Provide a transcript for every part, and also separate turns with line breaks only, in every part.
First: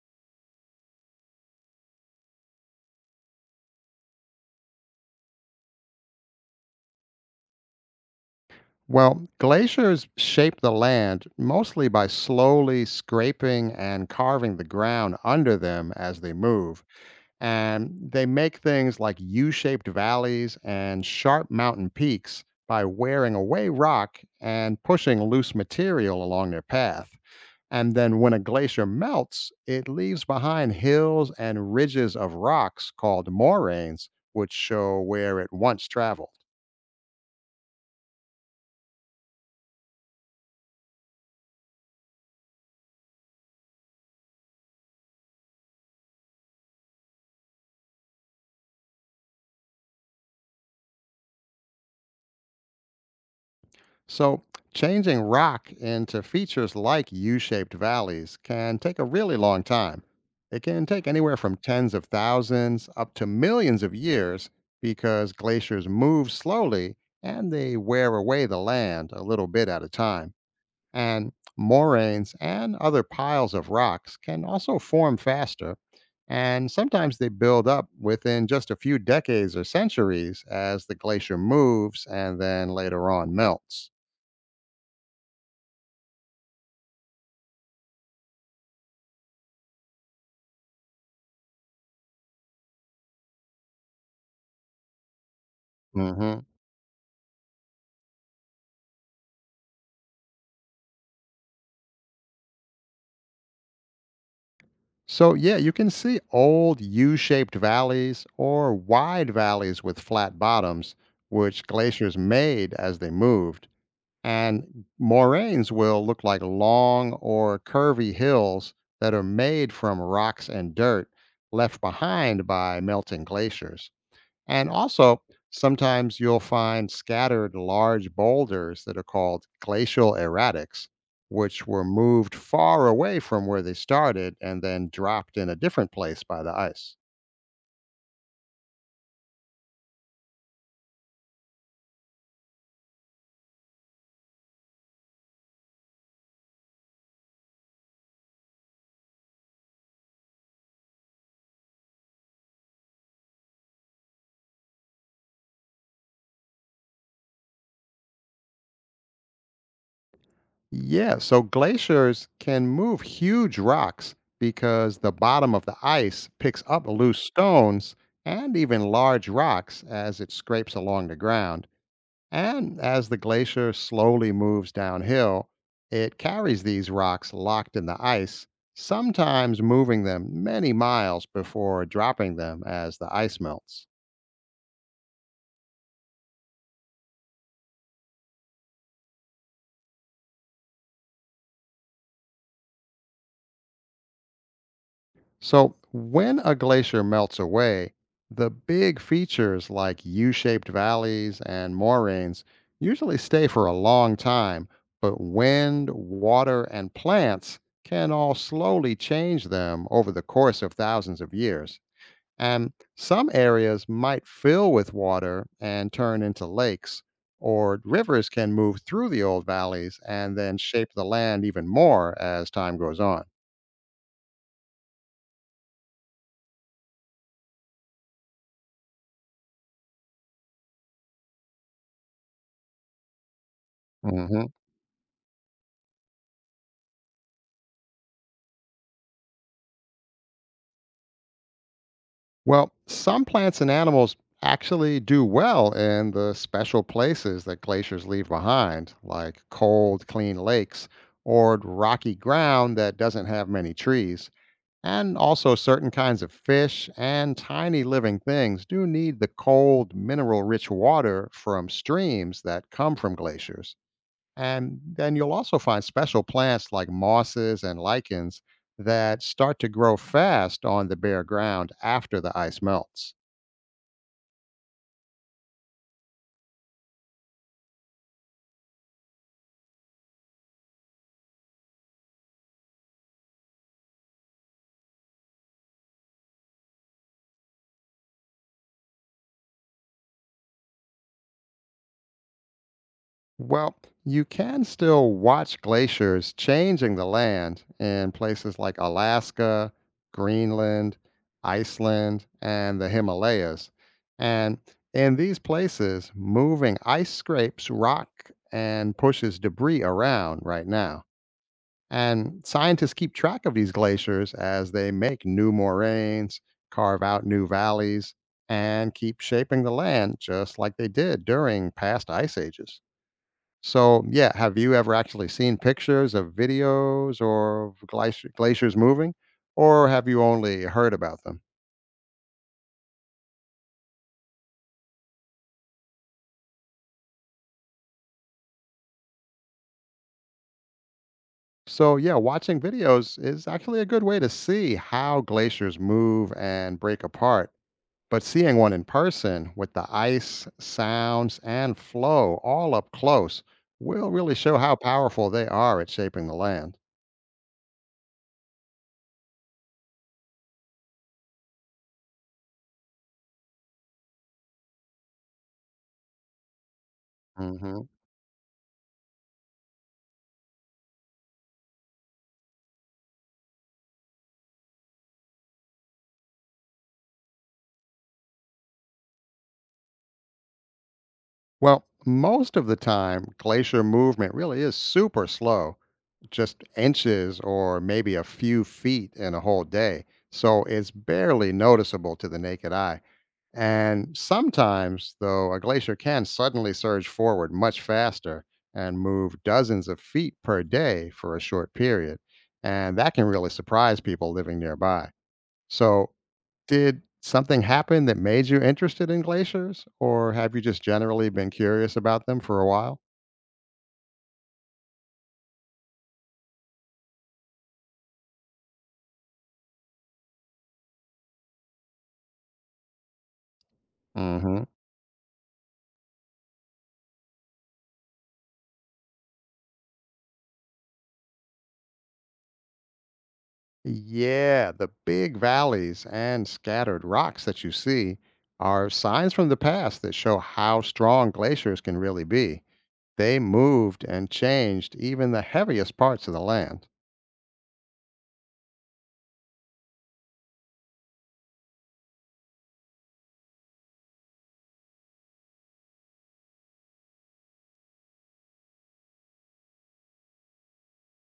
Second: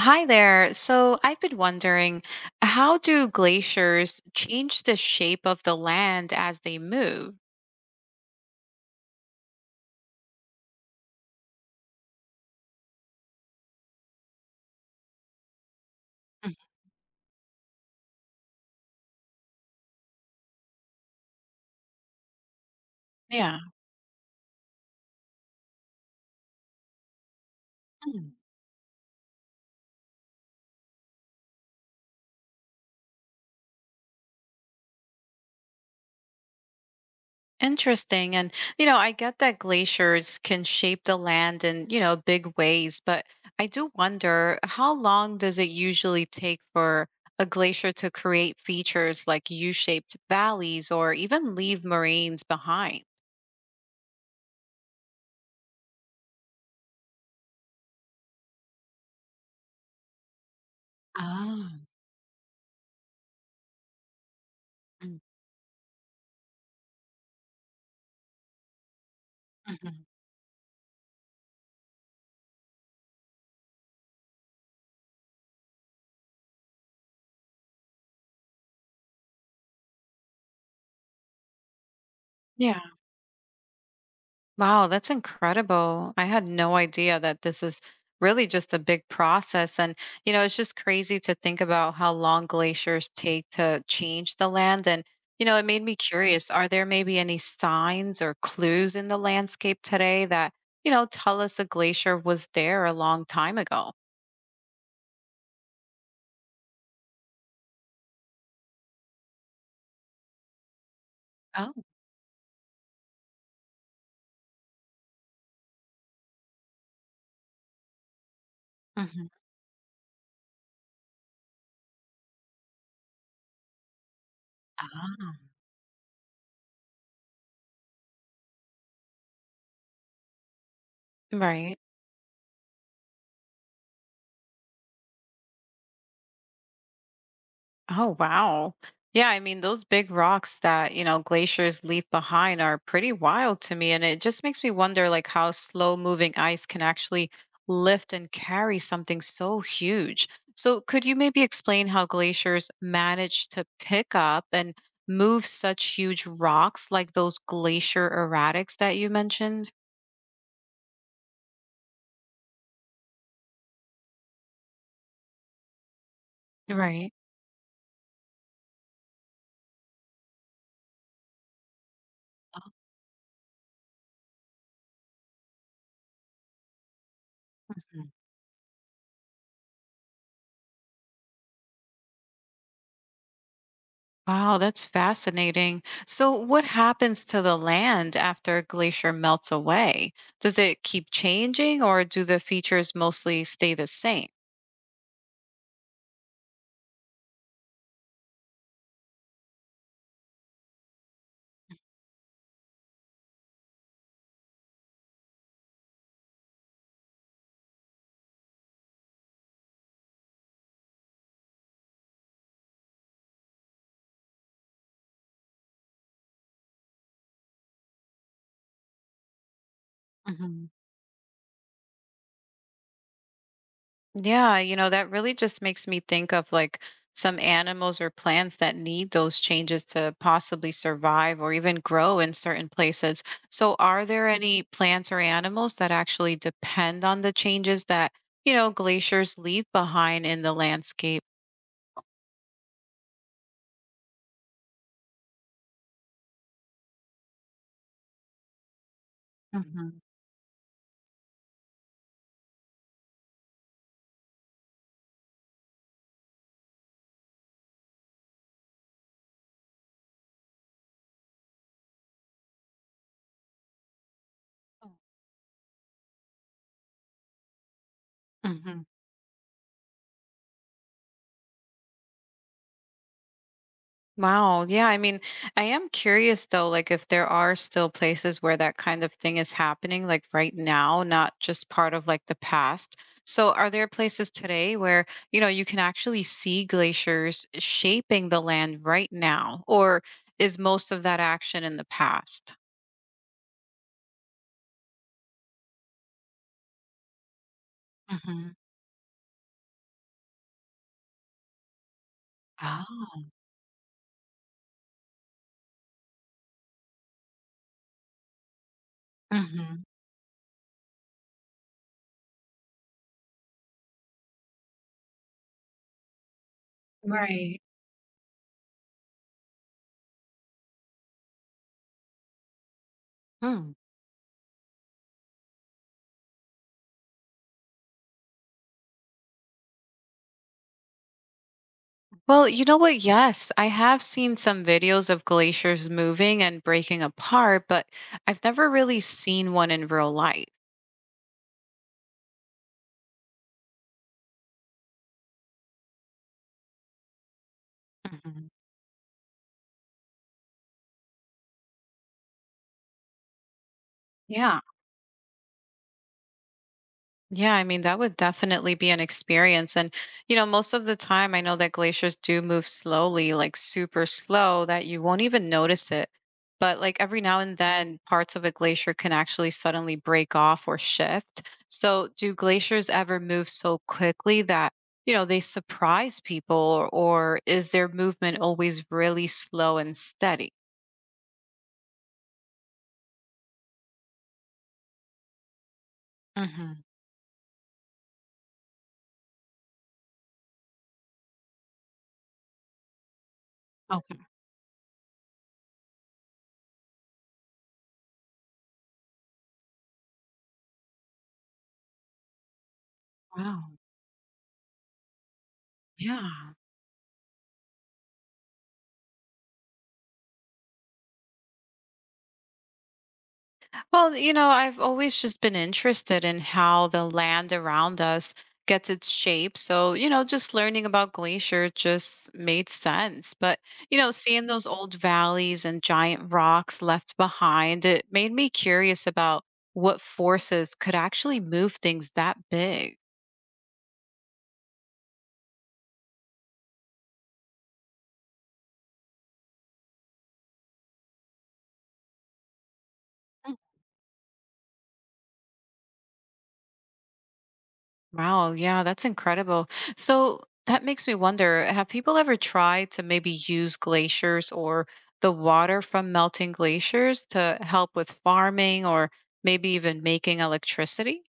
Hi there. So I've been wondering, how do glaciers change the shape of the land as they move?
Well, glaciers shape the land mostly by slowly scraping and carving the ground under them as they
Mhm.
move. And they make things like U shaped valleys and sharp mountain peaks by wearing
Yeah.
away rock and pushing loose material along their path. And then
Hmm.
when a glacier melts, it leaves behind hills and ridges of rocks called moraines, which show where it once traveled.
Interesting. And, I get that glaciers can shape the land in, big ways, but I do wonder how long does it usually take for a glacier to create features like U-shaped valleys or even leave moraines behind?
So, changing rock into features like U shaped valleys can take a really long time. It can take anywhere from
Ah,
tens of thousands up to millions of years
mm,
because glaciers move slowly and they wear away the land a little bit at a
mhm.
time. And moraines and other piles of rocks can also form faster. And sometimes they build up within just a few decades or centuries as the glacier moves and then
Yeah.
later on melts.
Wow, that's incredible. I had no idea that this is really just a big process. And, it's just crazy to think about how long glaciers take to change the land. And, it made me
Hmm.
curious are there maybe any signs or clues in the landscape today that, tell us a glacier was there a long time ago?
So, yeah, you can see old U shaped valleys or wide valleys with flat bottoms, which
Oh,
glaciers made as they moved. And moraines will look like long or curvy hills that are
hmm.
made from rocks and dirt left behind by melting glaciers. And also,
Ah,
sometimes you'll find scattered large boulders that are called glacial erratics, which
right.
were moved far away from where they started and then dropped in a different place by the ice.
Oh, wow. Yeah, I mean, those big rocks that, glaciers leave behind are pretty wild to me. And it just makes me wonder, like, how slow moving ice can actually lift and carry something so huge. So, could you maybe explain how glaciers manage to pick up and move such huge rocks like those glacier erratics that you mentioned?
Yeah, so glaciers can move huge rocks because the bottom of the ice picks up
Right.
loose stones and even large rocks as it scrapes along the ground. And as the glacier slowly moves downhill, it carries these rocks locked in the ice, sometimes moving them many miles before dropping them as the ice melts.
Wow, that's fascinating. So, what happens to the land after a glacier melts away? Does it keep changing or do the features mostly stay the same?
So, when a glacier melts away, the big features like U shaped valleys and moraines usually stay for a long time, but wind, water, and plants can all slowly change them over the course of thousands of years. And some areas might fill with water and turn into lakes, or rivers can move through the old valleys and then
Mhm.
shape the land even more as time goes on.
Yeah, that really just makes me think of like some animals or plants that need those changes to possibly survive or even grow in certain places. So, are there
Hmm.
any plants or animals that actually depend on the changes that, glaciers leave behind in the landscape?
Well, some plants and animals actually do well in the special places that glaciers leave behind, like
Mhm.
cold, clean lakes or rocky ground that doesn't have many trees. And also, certain kinds of fish and tiny living things do need the cold, mineral rich water from streams that come from glaciers. And then you'll also find special plants like mosses and lichens
Mhm.
that start to grow fast on the bare ground after the ice melts.
Wow. Yeah. I mean, I am curious though, like if there are still places where that kind of thing is happening, like right now, not just part of like the past. So, are there places today where, you can actually see glaciers shaping the land right now? Or is most of that action in the past?
Well, you can still watch glaciers changing the land in
Hmm.
places like Alaska, Greenland, Iceland, and the
Oh,
Himalayas. And in these places, moving ice scrapes rock and pushes debris
hmm.
around right now. And scientists keep track of these glaciers as they make new moraines, carve out new
Right.
valleys, and keep shaping the land just like they did during past ice ages.
Mm.
So, yeah, have you ever actually seen pictures of videos or of glaciers moving, or have you only heard about them?
Well, you know what? Yes, I have seen some videos of glaciers moving and breaking apart, but I've never really seen one in real life.
So, yeah, watching videos is actually a good way to see how glaciers move and break apart. But
Mhm.
seeing one in person with the ice, sounds, and flow all up close will really show
Yeah.
how powerful they are at shaping the land.
Yeah, I mean, that would definitely be an experience. And, most of the time, I know that glaciers do move slowly, like super slow, that you won't even notice it. But, like, every now and
Hmm.
then, parts of a glacier can actually suddenly break off or shift. So, do glaciers ever move so quickly that, they surprise people, or is their movement always really slow and steady?
Well, most of the time, glacier movement really is super slow, just
Hmm.
inches or maybe a few feet in a whole day. So it's barely noticeable to the naked eye. And
Okay.
sometimes, though, a glacier can suddenly surge forward much faster and move dozens of feet per day for a short period. And that can really
Wow.
surprise people living nearby. So,
Yeah.
did something happen that made you interested in glaciers, or have you just generally been curious about them for a while?
Well, I've always just been interested in how the land around us gets its shape. So, just learning about glacier just made sense. But, seeing
Mhm.
those old valleys and giant rocks left behind, it made me curious about what forces could actually move things that big.
Yeah, the big valleys and scattered rocks that you see are signs from the past that show how strong glaciers can really be. They moved and changed even the heaviest parts of the land.
Wow, yeah, that's incredible. So that makes me wonder, have people ever tried to maybe use glaciers or the water from melting glaciers to help with farming or maybe even making electricity?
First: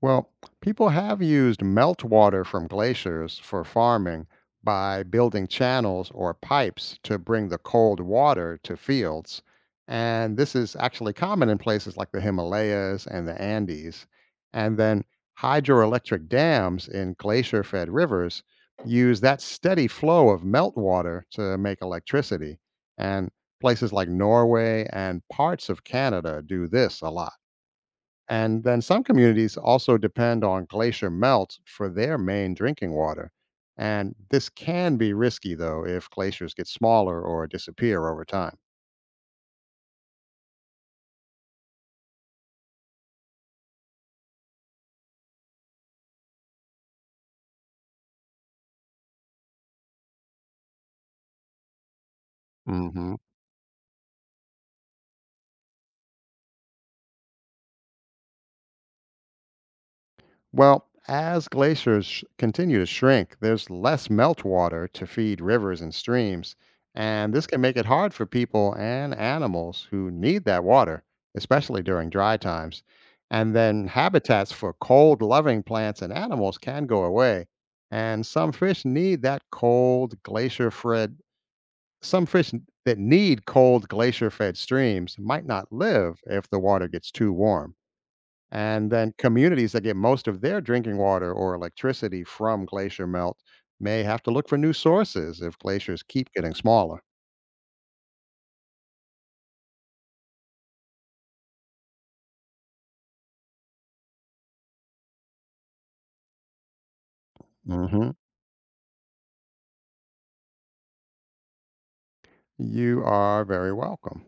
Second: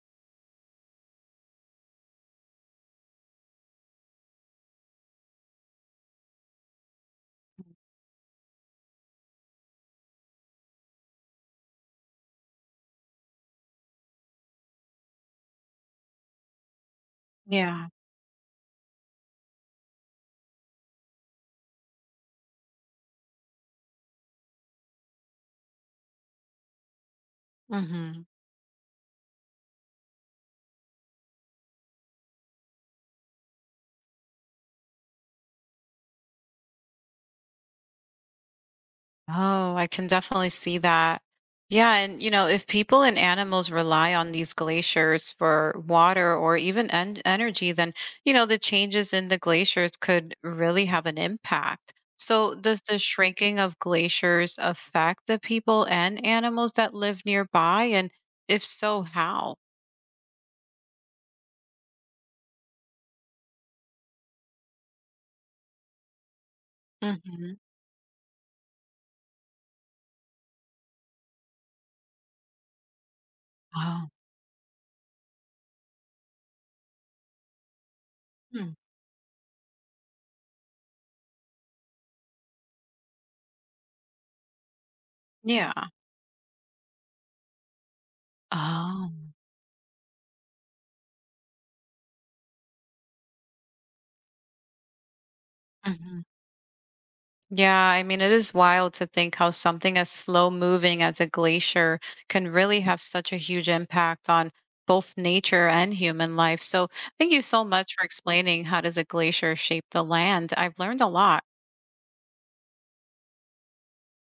Well, people have used meltwater from glaciers for farming by building channels or pipes to bring the cold water to fields. And this is actually common in places like the Himalayas and the Andes. And then hydroelectric dams in glacier
Yeah.
fed rivers use that steady flow of meltwater to make electricity. And places like Norway and parts of Canada do this a lot.
Mhm.
And then some communities also depend on glacier melt for their main drinking water. And this can be risky, though, if glaciers get smaller or disappear over time.
Oh, I can definitely see that. Yeah, and if people and animals rely on these glaciers for water or even en energy, then the changes in the glaciers could really have an impact. So, does the
Hmm.
shrinking of glaciers affect the people and animals that live nearby? And if so, how?
Well, as glaciers continue to shrink, there's less meltwater to feed rivers and streams, and this
Hmm.
can make it hard for people and animals who need that water, especially during dry times. And then
Oh,
habitats for cold loving plants and animals can go away, and
hmm,
that need cold glacier fed streams might not
yeah.
live if the water gets too warm. And
Oh.
then communities that get most of their drinking water or electricity from glacier melt may have to look for new sources if glaciers
Mhm.
keep getting smaller.
Yeah, I mean, it is wild to think how something as slow moving as a glacier can really have such a huge impact on both nature and human life. So, thank you so much for
Hmm.
explaining how does a glacier shape the land. I've learned a lot.
You are very welcome.